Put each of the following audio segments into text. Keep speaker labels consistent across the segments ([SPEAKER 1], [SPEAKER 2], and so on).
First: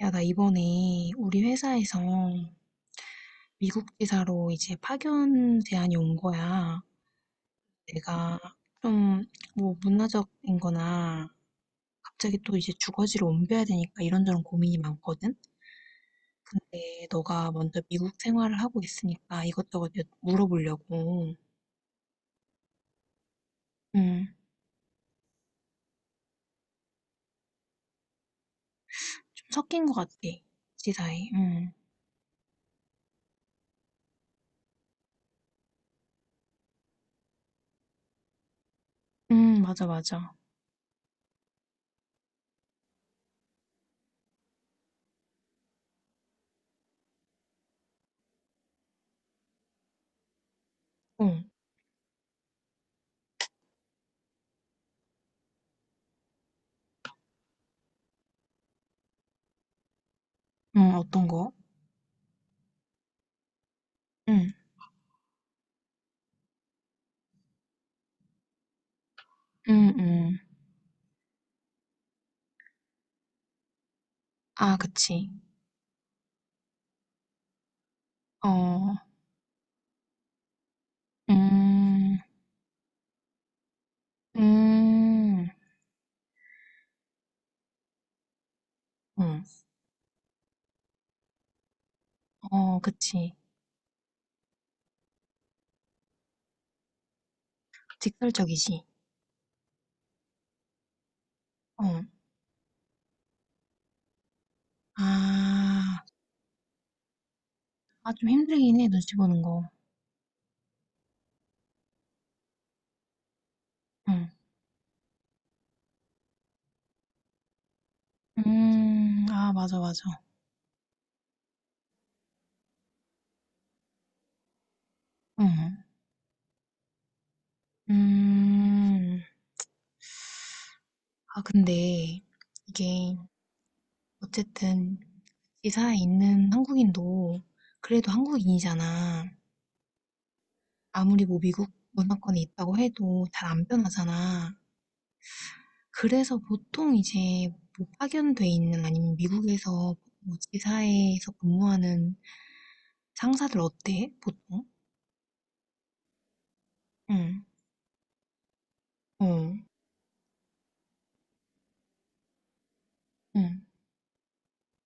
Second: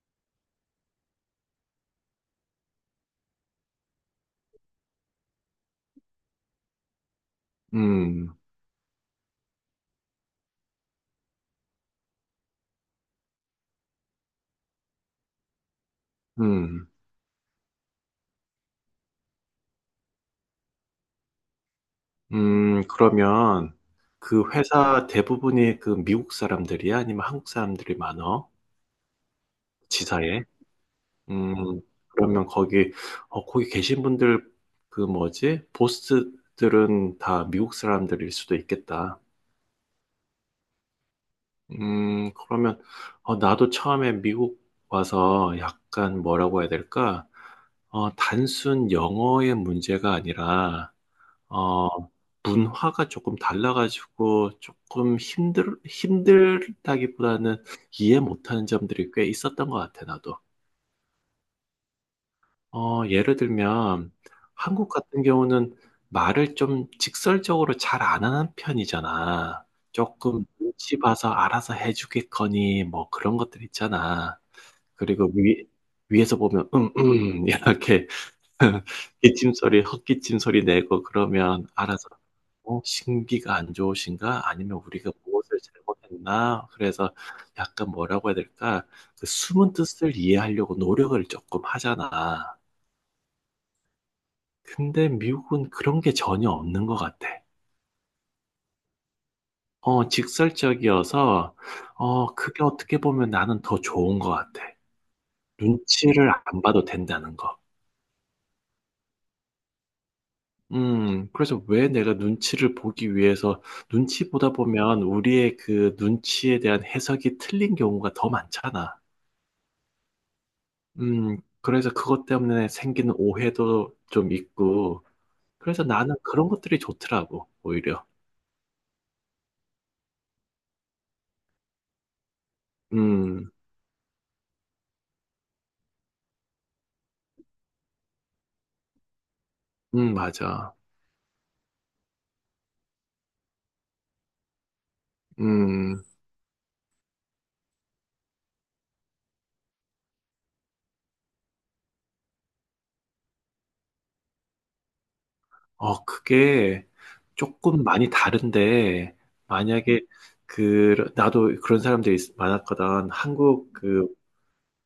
[SPEAKER 1] 야, 나 이번에 우리 회사에서 미국 지사로 이제 파견 제안이 온 거야.
[SPEAKER 2] 음,
[SPEAKER 1] 내가 좀 뭐 문화적인 거나 갑자기 또 이제 주거지를 옮겨야 되니까 이런저런 고민이 많거든?
[SPEAKER 2] 음,
[SPEAKER 1] 근데 너가 먼저 미국 생활을 하고 있으니까 이것저것 물어보려고.
[SPEAKER 2] 그러면
[SPEAKER 1] 응.
[SPEAKER 2] 그 회사 대부분이 그 미국 사람들이야? 아니면 한국 사람들이 많어?
[SPEAKER 1] 좀 섞인 것 같아.
[SPEAKER 2] 지사에?
[SPEAKER 1] 지사에. 응,
[SPEAKER 2] 음, 그러면 거기, 거기 계신 분들, 그 뭐지? 보스들은 다 미국 사람들일 수도 있겠다.
[SPEAKER 1] 응, 맞아, 맞아.
[SPEAKER 2] 그러면, 나도 처음에 미국 와서 약간 뭐라고 해야 될까? 단순 영어의 문제가 아니라,
[SPEAKER 1] 어,
[SPEAKER 2] 어, 문화가 조금 달라가지고 조금 힘들다기보다는 이해 못하는 점들이 꽤 있었던 것 같아, 나도.
[SPEAKER 1] 응, 어떤 거?
[SPEAKER 2] 예를 들면,
[SPEAKER 1] 응,
[SPEAKER 2] 한국 같은 경우는 말을 좀 직설적으로 잘 안 하는 편이잖아.
[SPEAKER 1] 응, 응.
[SPEAKER 2] 조금 눈치 봐서 알아서 해주겠거니, 뭐 그런 것들 있잖아.
[SPEAKER 1] 아,
[SPEAKER 2] 그리고
[SPEAKER 1] 그치.
[SPEAKER 2] 위에서 보면, 이렇게
[SPEAKER 1] 어,
[SPEAKER 2] 기침 소리, 헛기침 소리 내고 그러면 알아서
[SPEAKER 1] 음.
[SPEAKER 2] '어 신기가 안 좋으신가? 아니면 우리가
[SPEAKER 1] 음.
[SPEAKER 2] 무엇을 잘못했나?' 그래서 약간 뭐라고 해야 될까? 그
[SPEAKER 1] 응.
[SPEAKER 2] 숨은 뜻을 이해하려고 노력을 쪼끔 하잖아.
[SPEAKER 1] 어 그치.
[SPEAKER 2] 근데 미국은 그런 게 전혀 없는 것 같아.
[SPEAKER 1] 직설적이지.
[SPEAKER 2] 직설적이어서
[SPEAKER 1] 어.
[SPEAKER 2] 그게 어떻게 보면 나는 더 좋은 것 같아.
[SPEAKER 1] 아.
[SPEAKER 2] 눈치를 안 봐도 된다는 거.
[SPEAKER 1] 아 좀 힘들긴 해 눈치 보는 거.
[SPEAKER 2] 그래서 왜 내가 눈치를 보기 위해서
[SPEAKER 1] 응.
[SPEAKER 2] 눈치 보다 보면 우리의 그 눈치에 대한 해석이 틀린 경우가 더 많잖아.
[SPEAKER 1] 음. 아 맞아, 맞아.
[SPEAKER 2] 그래서 그것 때문에 생기는 오해도 좀 있고,
[SPEAKER 1] 응.
[SPEAKER 2] 그래서 나는 그런 것들이 좋더라고, 오히려.
[SPEAKER 1] 음. 아 근데 이게
[SPEAKER 2] 음,
[SPEAKER 1] 어쨌든 지사에 있는 한국인도 그래도 한국인이잖아.
[SPEAKER 2] 맞아.
[SPEAKER 1] 아무리 뭐 미국 문화권에 있다고 해도 잘 안 변하잖아.
[SPEAKER 2] 음,
[SPEAKER 1] 그래서 보통 이제 뭐 파견돼 있는 아니면 미국에서 뭐 지사에서 근무하는 상사들 어때? 보통?
[SPEAKER 2] 그게
[SPEAKER 1] 응,
[SPEAKER 2] 조금 많이 다른데,
[SPEAKER 1] 어,
[SPEAKER 2] 만약에 그, 나도 그런 사람들이 많았거든.
[SPEAKER 1] 응,
[SPEAKER 2] 한국 그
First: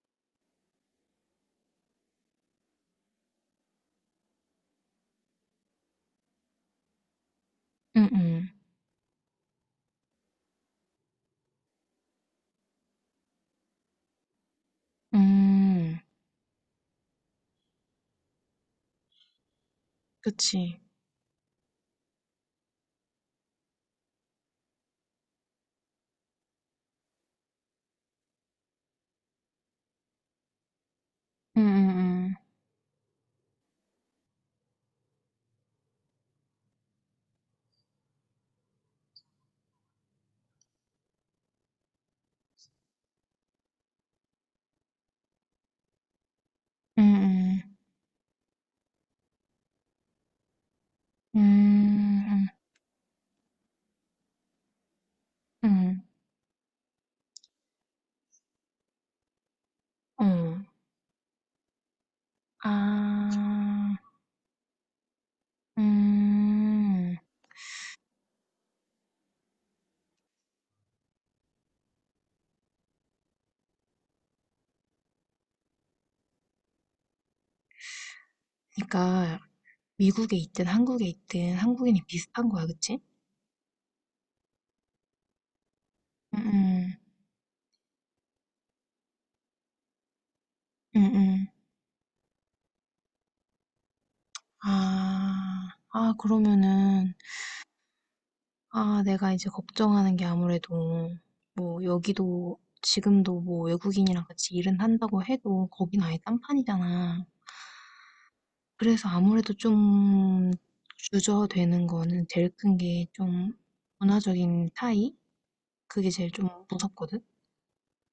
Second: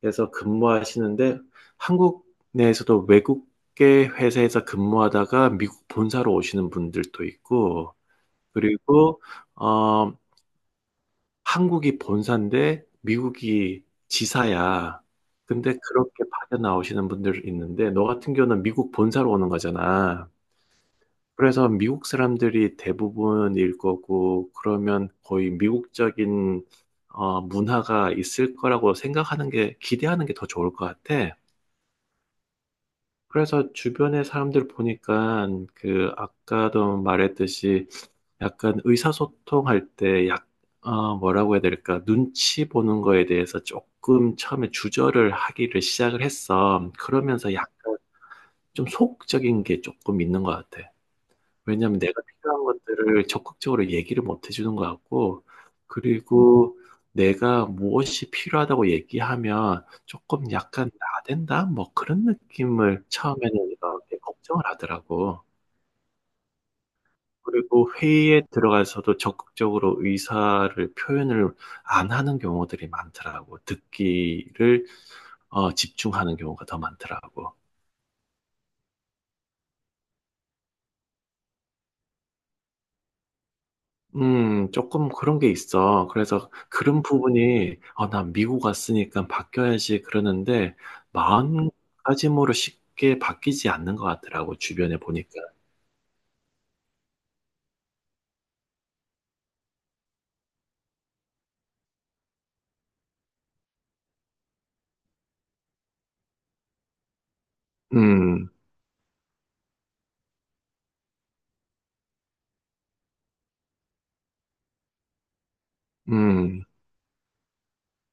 [SPEAKER 2] 그래서 근무하시는데 한국 내에서도 외국계 회사에서 근무하다가 미국 본사로 오시는 분들도 있고
[SPEAKER 1] 응, 응,
[SPEAKER 2] 그리고 어, 한국이 본사인데 미국이 지사야. 근데
[SPEAKER 1] 음,
[SPEAKER 2] 그렇게 파견 나오시는 분들 있는데 너 같은 경우는 미국 본사로 오는 거잖아.
[SPEAKER 1] 그치.
[SPEAKER 2] 그래서 미국 사람들이 대부분일 거고 그러면 거의 미국적인 문화가 있을 거라고 생각하는 게 기대하는 게 더 좋을 것 같아.
[SPEAKER 1] 응, 응,
[SPEAKER 2] 그래서 주변의 사람들 보니까 그 아까도 말했듯이 약간 의사소통할 때 뭐라고 해야 될까? 눈치 보는 거에 대해서 조금 처음에 주저를 하기를 시작을 했어.
[SPEAKER 1] 응,
[SPEAKER 2] 그러면서
[SPEAKER 1] 응,
[SPEAKER 2] 약간 좀 소극적인 게 조금 있는 것 같아.
[SPEAKER 1] 응,
[SPEAKER 2] 왜냐면 하 내가
[SPEAKER 1] 응,
[SPEAKER 2] 필요한 것들을 적극적으로 얘기를 못 해주는 것 같고,
[SPEAKER 1] 응,
[SPEAKER 2] 그리고 내가 무엇이 필요하다고 얘기하면
[SPEAKER 1] 응,
[SPEAKER 2] 조금
[SPEAKER 1] 어,
[SPEAKER 2] 약간 나댄다? 뭐 그런 느낌을
[SPEAKER 1] 아,
[SPEAKER 2] 처음에는 이렇게 걱정을 하더라고.
[SPEAKER 1] 음.
[SPEAKER 2] 그리고 회의에 들어가서도 적극적으로 의사를 표현을 안 하는 경우들이 많더라고. 듣기를 집중하는 경우가 더 많더라고.
[SPEAKER 1] 그러니까 미국에 있든 한국에 있든 한국인이 비슷한 거야, 그치?
[SPEAKER 2] 조금 그런 게 있어.
[SPEAKER 1] 응,
[SPEAKER 2] 그래서
[SPEAKER 1] 응,
[SPEAKER 2] 그런 부분이, 난 미국 왔으니까 바뀌어야지 그러는데,
[SPEAKER 1] 응, 응.
[SPEAKER 2] 마음가짐으로 쉽게 바뀌지 않는 것 같더라고, 주변에 보니까.
[SPEAKER 1] 아, 아, 그러면은 아, 내가 이제 걱정하는 게 아무래도 뭐 여기도 지금도 뭐 외국인이랑 같이 일은 한다고 해도 거긴 아예 딴판이잖아.
[SPEAKER 2] 음,
[SPEAKER 1] 그래서 아무래도 좀 주저되는 거는 제일 큰 게 좀 문화적인 차이? 그게 제일 좀
[SPEAKER 2] 음,
[SPEAKER 1] 무섭거든?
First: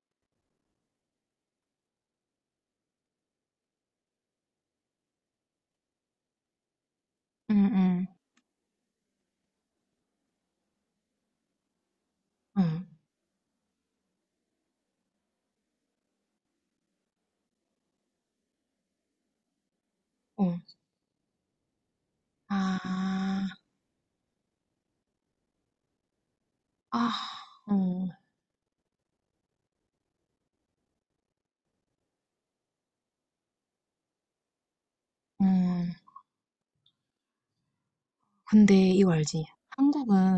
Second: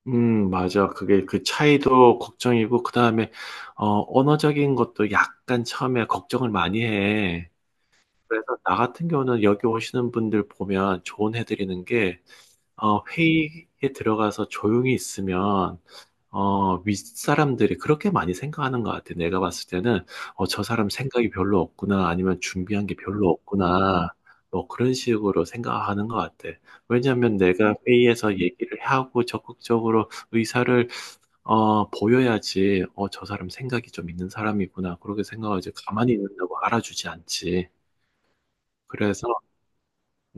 [SPEAKER 2] 맞아. 그게 그 차이도 걱정이고, 그 다음에, 언어적인 것도 약간 처음에 걱정을 많이 해.
[SPEAKER 1] 응, 응,
[SPEAKER 2] 그래서 나 같은 경우는 여기 오시는 분들 보면 조언해드리는 게,
[SPEAKER 1] 응,
[SPEAKER 2] 회의에 들어가서 조용히 있으면, 윗사람들이 그렇게 많이 생각하는 것 같아. 내가 봤을 때는,
[SPEAKER 1] 어.
[SPEAKER 2] 저 사람 생각이 별로 없구나, 아니면 준비한 게 별로
[SPEAKER 1] 아,
[SPEAKER 2] 없구나, 뭐 그런 식으로 생각하는 것 같아.
[SPEAKER 1] 아,
[SPEAKER 2] 왜냐하면 내가
[SPEAKER 1] 어,
[SPEAKER 2] 회의에서 얘기를 하고 적극적으로 의사를, 보여야지, 저 사람 생각이 좀 있는 사람이구나, 그렇게 생각하지.
[SPEAKER 1] 음.
[SPEAKER 2] 가만히 있는다고 알아주지 않지.
[SPEAKER 1] 근데 이거
[SPEAKER 2] 그래서,
[SPEAKER 1] 알지?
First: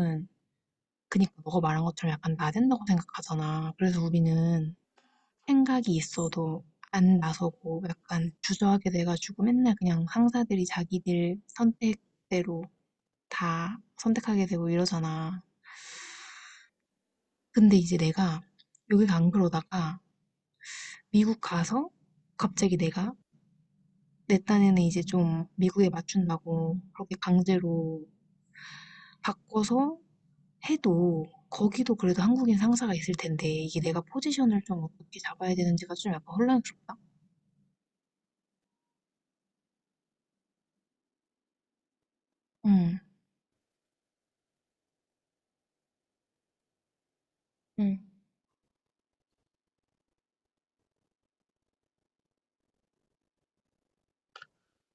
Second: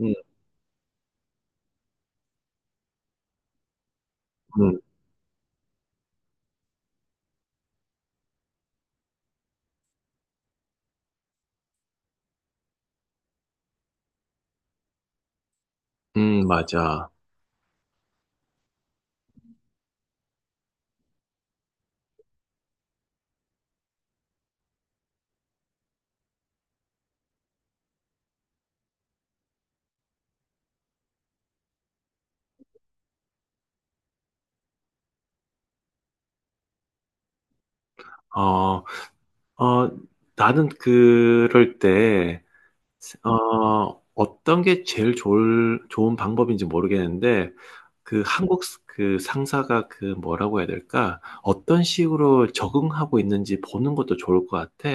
[SPEAKER 2] 음,
[SPEAKER 1] 그니까 너가 말한 것처럼 약간 나댄다고 생각하잖아. 그래서 우리는
[SPEAKER 2] 음,
[SPEAKER 1] 생각이 있어도 안 나서고 약간 주저하게 돼 가지고 맨날 그냥 상사들이 자기들 선택대로 다 선택하게 되고 이러잖아.
[SPEAKER 2] 맞아.
[SPEAKER 1] 근데 이제 내가 여기가 안 그러다가 미국 가서 갑자기 내가 내 딴에는 이제 좀 미국에 맞춘다고 그렇게 강제로 바꿔서 해도 거기도 그래도 한국인 상사가 있을 텐데 이게 내가 포지션을 좀 어떻게 잡아야 되는지가 좀 약간 혼란스럽다.
[SPEAKER 2] 어, 어, 나는 그럴 때,
[SPEAKER 1] 응,
[SPEAKER 2] 어떤 게 제일 좋을 좋은 방법인지 모르겠는데
[SPEAKER 1] 응.
[SPEAKER 2] 그 한국 그 상사가 그 뭐라고 해야 될까? 어떤 식으로 적응하고 있는지 보는 것도 좋을 것 같아.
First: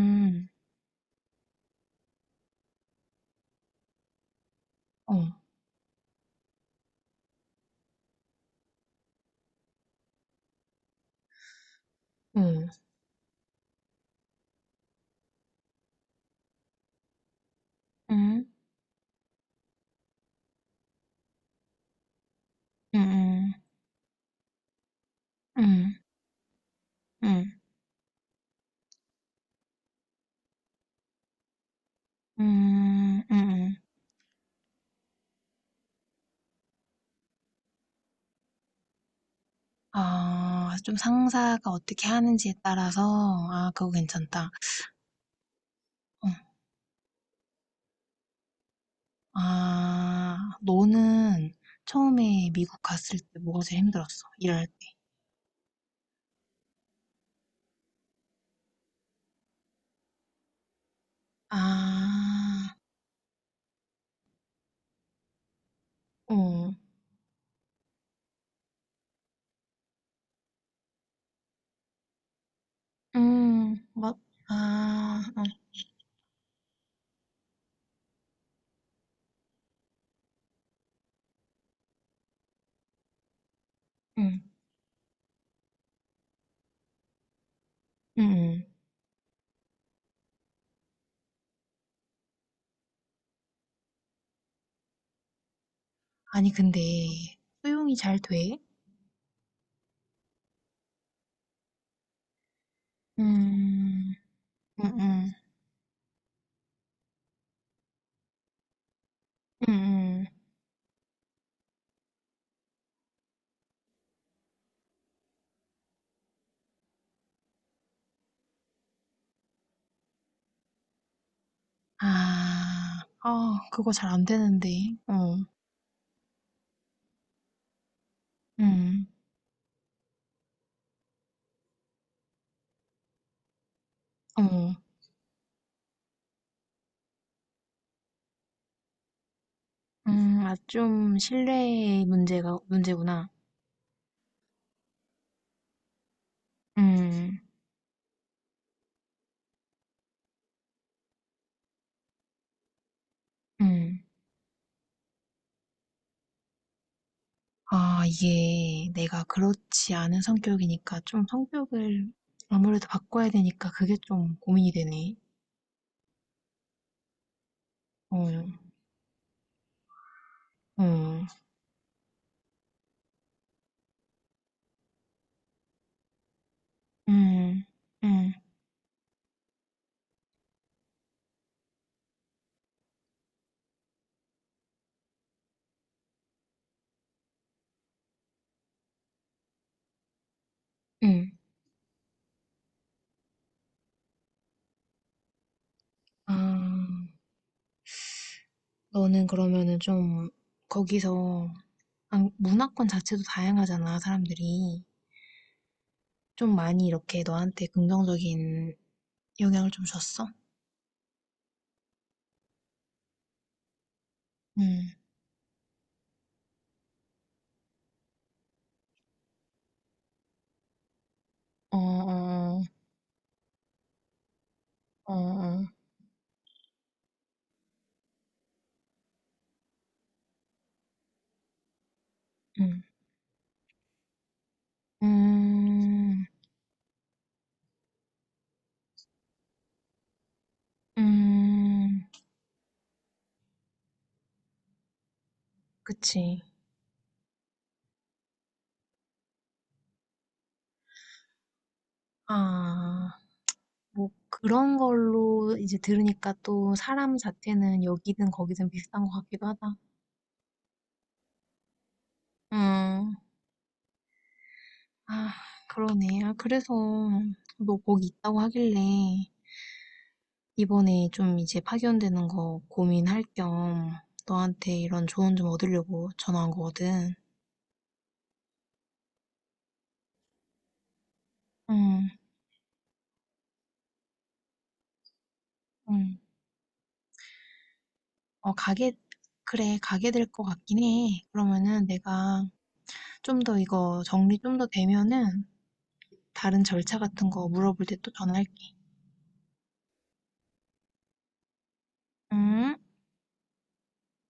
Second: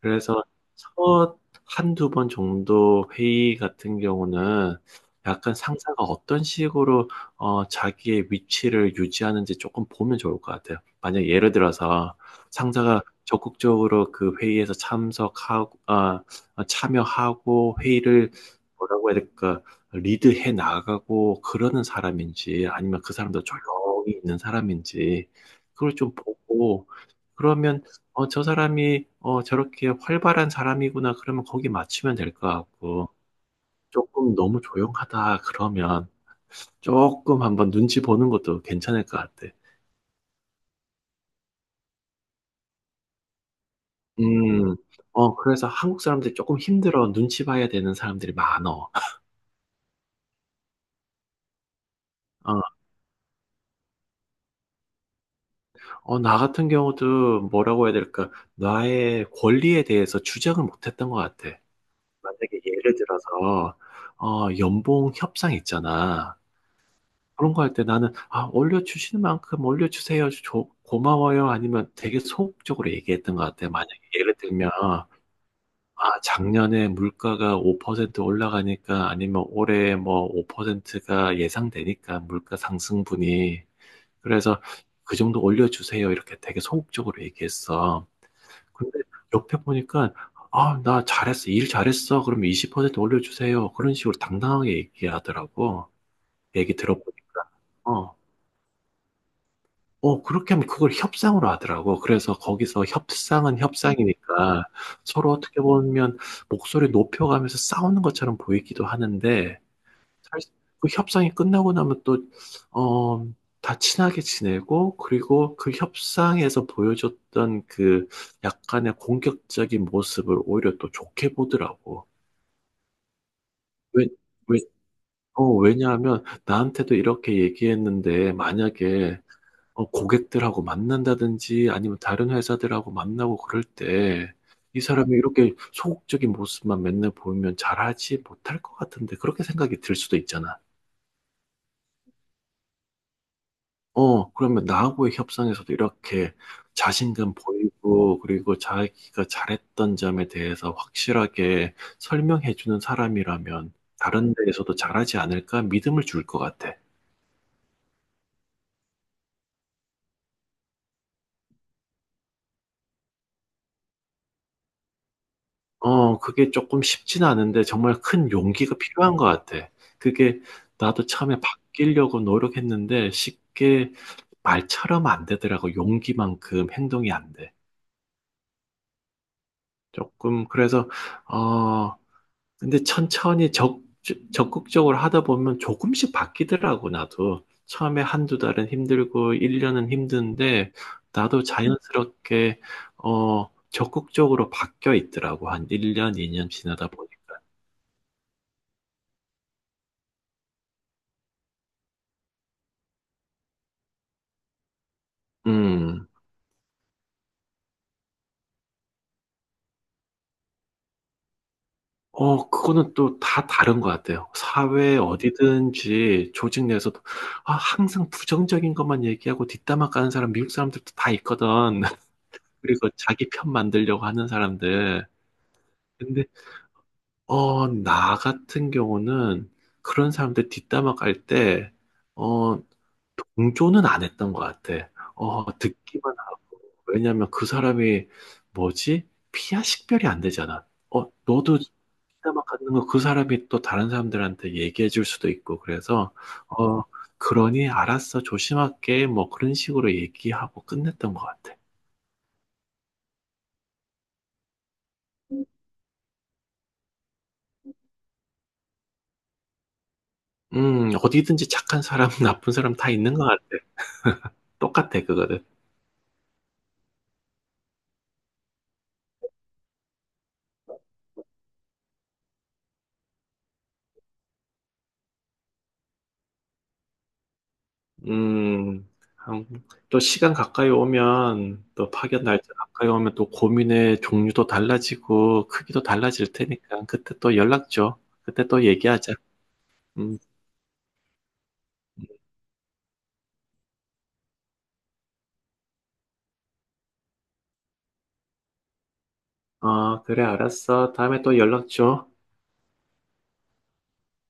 [SPEAKER 2] 그래서 첫 한두 번 정도 회의 같은 경우는
[SPEAKER 1] 어,
[SPEAKER 2] 약간 상사가 어떤 식으로 자기의 위치를 유지하는지 조금 보면 좋을 것 같아요. 만약 예를 들어서
[SPEAKER 1] 응.
[SPEAKER 2] 상사가 적극적으로 그 회의에서 참석하고, 참여하고 회의를
[SPEAKER 1] 음.
[SPEAKER 2] 뭐라고 해야 될까? 리드해 나가고 그러는 사람인지 아니면 그 사람도
[SPEAKER 1] 음음.
[SPEAKER 2] 조용히 있는 사람인지 그걸
[SPEAKER 1] 음.
[SPEAKER 2] 좀 보고
[SPEAKER 1] 음.
[SPEAKER 2] 그러면 저 사람이 저렇게 활발한 사람이구나 그러면 거기 맞추면 될 것 같고
[SPEAKER 1] 음. 음음.
[SPEAKER 2] 조금 너무 조용하다 그러면 조금 한번 눈치 보는 것도 괜찮을 것 같아.
[SPEAKER 1] 아 좀 상사가 어떻게 하는지에 따라서 아 그거 괜찮다.
[SPEAKER 2] 음, 그래서 한국
[SPEAKER 1] 어.
[SPEAKER 2] 사람들이 조금 힘들어 눈치 봐야 되는 사람들이 많어.
[SPEAKER 1] 아 너는 처음에
[SPEAKER 2] 어,
[SPEAKER 1] 미국 갔을 때 뭐가 제일 힘들었어? 일할 때.
[SPEAKER 2] 나 같은 경우도 뭐라고 해야 될까? 나의 권리에 대해서 주장을 못했던 것 같아. 만약에
[SPEAKER 1] 아.
[SPEAKER 2] 예를 들어서 연봉 협상 있잖아.
[SPEAKER 1] 어.
[SPEAKER 2] 그런 거 할 때 나는 아, 올려주시는 만큼 올려주세요. 고마워요. 아니면 되게 소극적으로 얘기했던 것 같아.
[SPEAKER 1] 음.
[SPEAKER 2] 만약에
[SPEAKER 1] 맞
[SPEAKER 2] 예를 들면
[SPEAKER 1] 아. 어.
[SPEAKER 2] 아, 작년에 물가가 5% 올라가니까 아니면 올해 뭐 5%가 예상되니까 물가 상승분이
[SPEAKER 1] 음.
[SPEAKER 2] 그래서 그 정도 올려주세요. 이렇게 되게 소극적으로 얘기했어.
[SPEAKER 1] 음음.
[SPEAKER 2] 근데 옆에 보니까 "아 나 잘했어. 일 잘했어. 그러면 20% 올려주세요." 그런 식으로 당당하게 얘기하더라고.
[SPEAKER 1] 아니
[SPEAKER 2] 얘기
[SPEAKER 1] 근데
[SPEAKER 2] 들어보니까.
[SPEAKER 1] 수용이 잘 돼?
[SPEAKER 2] 어 그렇게 하면 그걸 협상으로 하더라고. 그래서 거기서 협상은
[SPEAKER 1] 음.
[SPEAKER 2] 협상이니까
[SPEAKER 1] 음음.
[SPEAKER 2] 서로 어떻게 보면 목소리 높여가면서 싸우는 것처럼 보이기도 하는데
[SPEAKER 1] 음음.
[SPEAKER 2] 사실 그 협상이 끝나고 나면 또, 어, 다 친하게 지내고, 그리고 그 협상에서 보여줬던 그 약간의 공격적인 모습을 오히려 또 좋게 보더라고.
[SPEAKER 1] 아. 아 그거
[SPEAKER 2] 왜,
[SPEAKER 1] 잘 안
[SPEAKER 2] 왜,
[SPEAKER 1] 되는데. 어.
[SPEAKER 2] 왜냐하면 나한테도 이렇게 얘기했는데,
[SPEAKER 1] 음.
[SPEAKER 2] 만약에 고객들하고 만난다든지 아니면 다른 회사들하고 만나고 그럴 때,
[SPEAKER 1] 어.
[SPEAKER 2] 이 사람이 이렇게 소극적인 모습만 맨날 보이면 잘하지 못할 것 같은데, 그렇게 생각이 들 수도
[SPEAKER 1] 음. 아
[SPEAKER 2] 있잖아.
[SPEAKER 1] 좀 신뢰의 문제가 문제구나.
[SPEAKER 2] 그러면 나하고의 협상에서도 이렇게 자신감
[SPEAKER 1] 음.
[SPEAKER 2] 보이고, 그리고 자기가 잘했던 점에 대해서 확실하게 설명해주는 사람이라면
[SPEAKER 1] 음.
[SPEAKER 2] 다른 데에서도 잘하지 않을까 믿음을 줄 것 같아.
[SPEAKER 1] 아 이게 내가 그렇지 않은 성격이니까 좀 성격을 아무래도 바꿔야 되니까 그게 좀 고민이 되네.
[SPEAKER 2] 그게 조금 쉽진 않은데 정말 큰
[SPEAKER 1] 어.
[SPEAKER 2] 용기가 필요한 것 같아. 그게 나도
[SPEAKER 1] 어.
[SPEAKER 2] 처음에 바뀌려고 노력했는데 쉽게 말처럼 안 되더라고. 용기만큼 행동이 안 돼.
[SPEAKER 1] 음. 음.
[SPEAKER 2] 조금, 그래서, 어, 근데 천천히 적극적으로 하다 보면 조금씩 바뀌더라고, 나도. 처음에 한두 달은 힘들고, 1년은 힘든데,
[SPEAKER 1] 음.
[SPEAKER 2] 나도 자연스럽게, 적극적으로 바뀌어 있더라고. 한 1년,
[SPEAKER 1] 아.
[SPEAKER 2] 2년 지나다 보니까.
[SPEAKER 1] 너는 그러면은 좀 거기서 안 문화권 자체도 다양하잖아, 사람들이.
[SPEAKER 2] 음.
[SPEAKER 1] 좀 많이 이렇게 너한테 긍정적인 영향을 좀 줬어?
[SPEAKER 2] 그거는 또 다 다른 것 같아요.
[SPEAKER 1] 음,
[SPEAKER 2] 사회 어디든지 조직 내에서도, 항상 부정적인 것만 얘기하고 뒷담화 까는 사람, 미국 사람들도 다 있거든.
[SPEAKER 1] 어, 어,
[SPEAKER 2] 그리고 자기 편 만들려고 하는 사람들.
[SPEAKER 1] 어, 어,
[SPEAKER 2] 근데 나 같은 경우는 그런 사람들 뒷담화 깔때 어,
[SPEAKER 1] 음,
[SPEAKER 2] 동조는 안 했던 것 같아. 듣기만
[SPEAKER 1] 음,
[SPEAKER 2] 하고. 왜냐면 그 사람이 뭐지? 피야 식별이 안 되잖아. 너도
[SPEAKER 1] 음,
[SPEAKER 2] 뒷담화 갖는 거 그 사람이 또 다른 사람들한테 얘기해 줄 수도 있고 그래서
[SPEAKER 1] 그치.
[SPEAKER 2] 어, 그러니 알았어. 조심할게. 뭐 그런 식으로 얘기하고 끝냈던 것 같아.
[SPEAKER 1] 아, 뭐 그런 걸로 이제 들으니까 또 사람 자체는 여기든 거기든 비슷한 것 같기도 하다.
[SPEAKER 2] 어디든지 착한 사람, 나쁜 사람 다 있는
[SPEAKER 1] 음,
[SPEAKER 2] 것 같아. 똑같아,
[SPEAKER 1] 아,
[SPEAKER 2] 그거는.
[SPEAKER 1] 그러네. 아, 그래서 너 거기 있다고 하길래 이번에 좀 이제 파견되는 거 고민할 겸 너한테 이런 조언 좀 얻으려고 전화한 거거든.
[SPEAKER 2] 음, 한- 또 시간 가까이 오면, 또
[SPEAKER 1] 응,
[SPEAKER 2] 파견 날짜 가까이 오면 또 고민의 종류도 달라지고, 크기도
[SPEAKER 1] 응.
[SPEAKER 2] 달라질 테니까, 그때 또 연락 줘. 그때
[SPEAKER 1] 어,
[SPEAKER 2] 또
[SPEAKER 1] 가게,
[SPEAKER 2] 얘기하자.
[SPEAKER 1] 그래, 가게
[SPEAKER 2] 음,
[SPEAKER 1] 될 것 같긴 해. 그러면은 내가 좀 더 이거 정리 좀 더 되면은 다른 절차 같은 거 물어볼 때 또 전화할게.
[SPEAKER 2] 그래, 알았어. 다음에 또 연락 줘.
[SPEAKER 1] 응.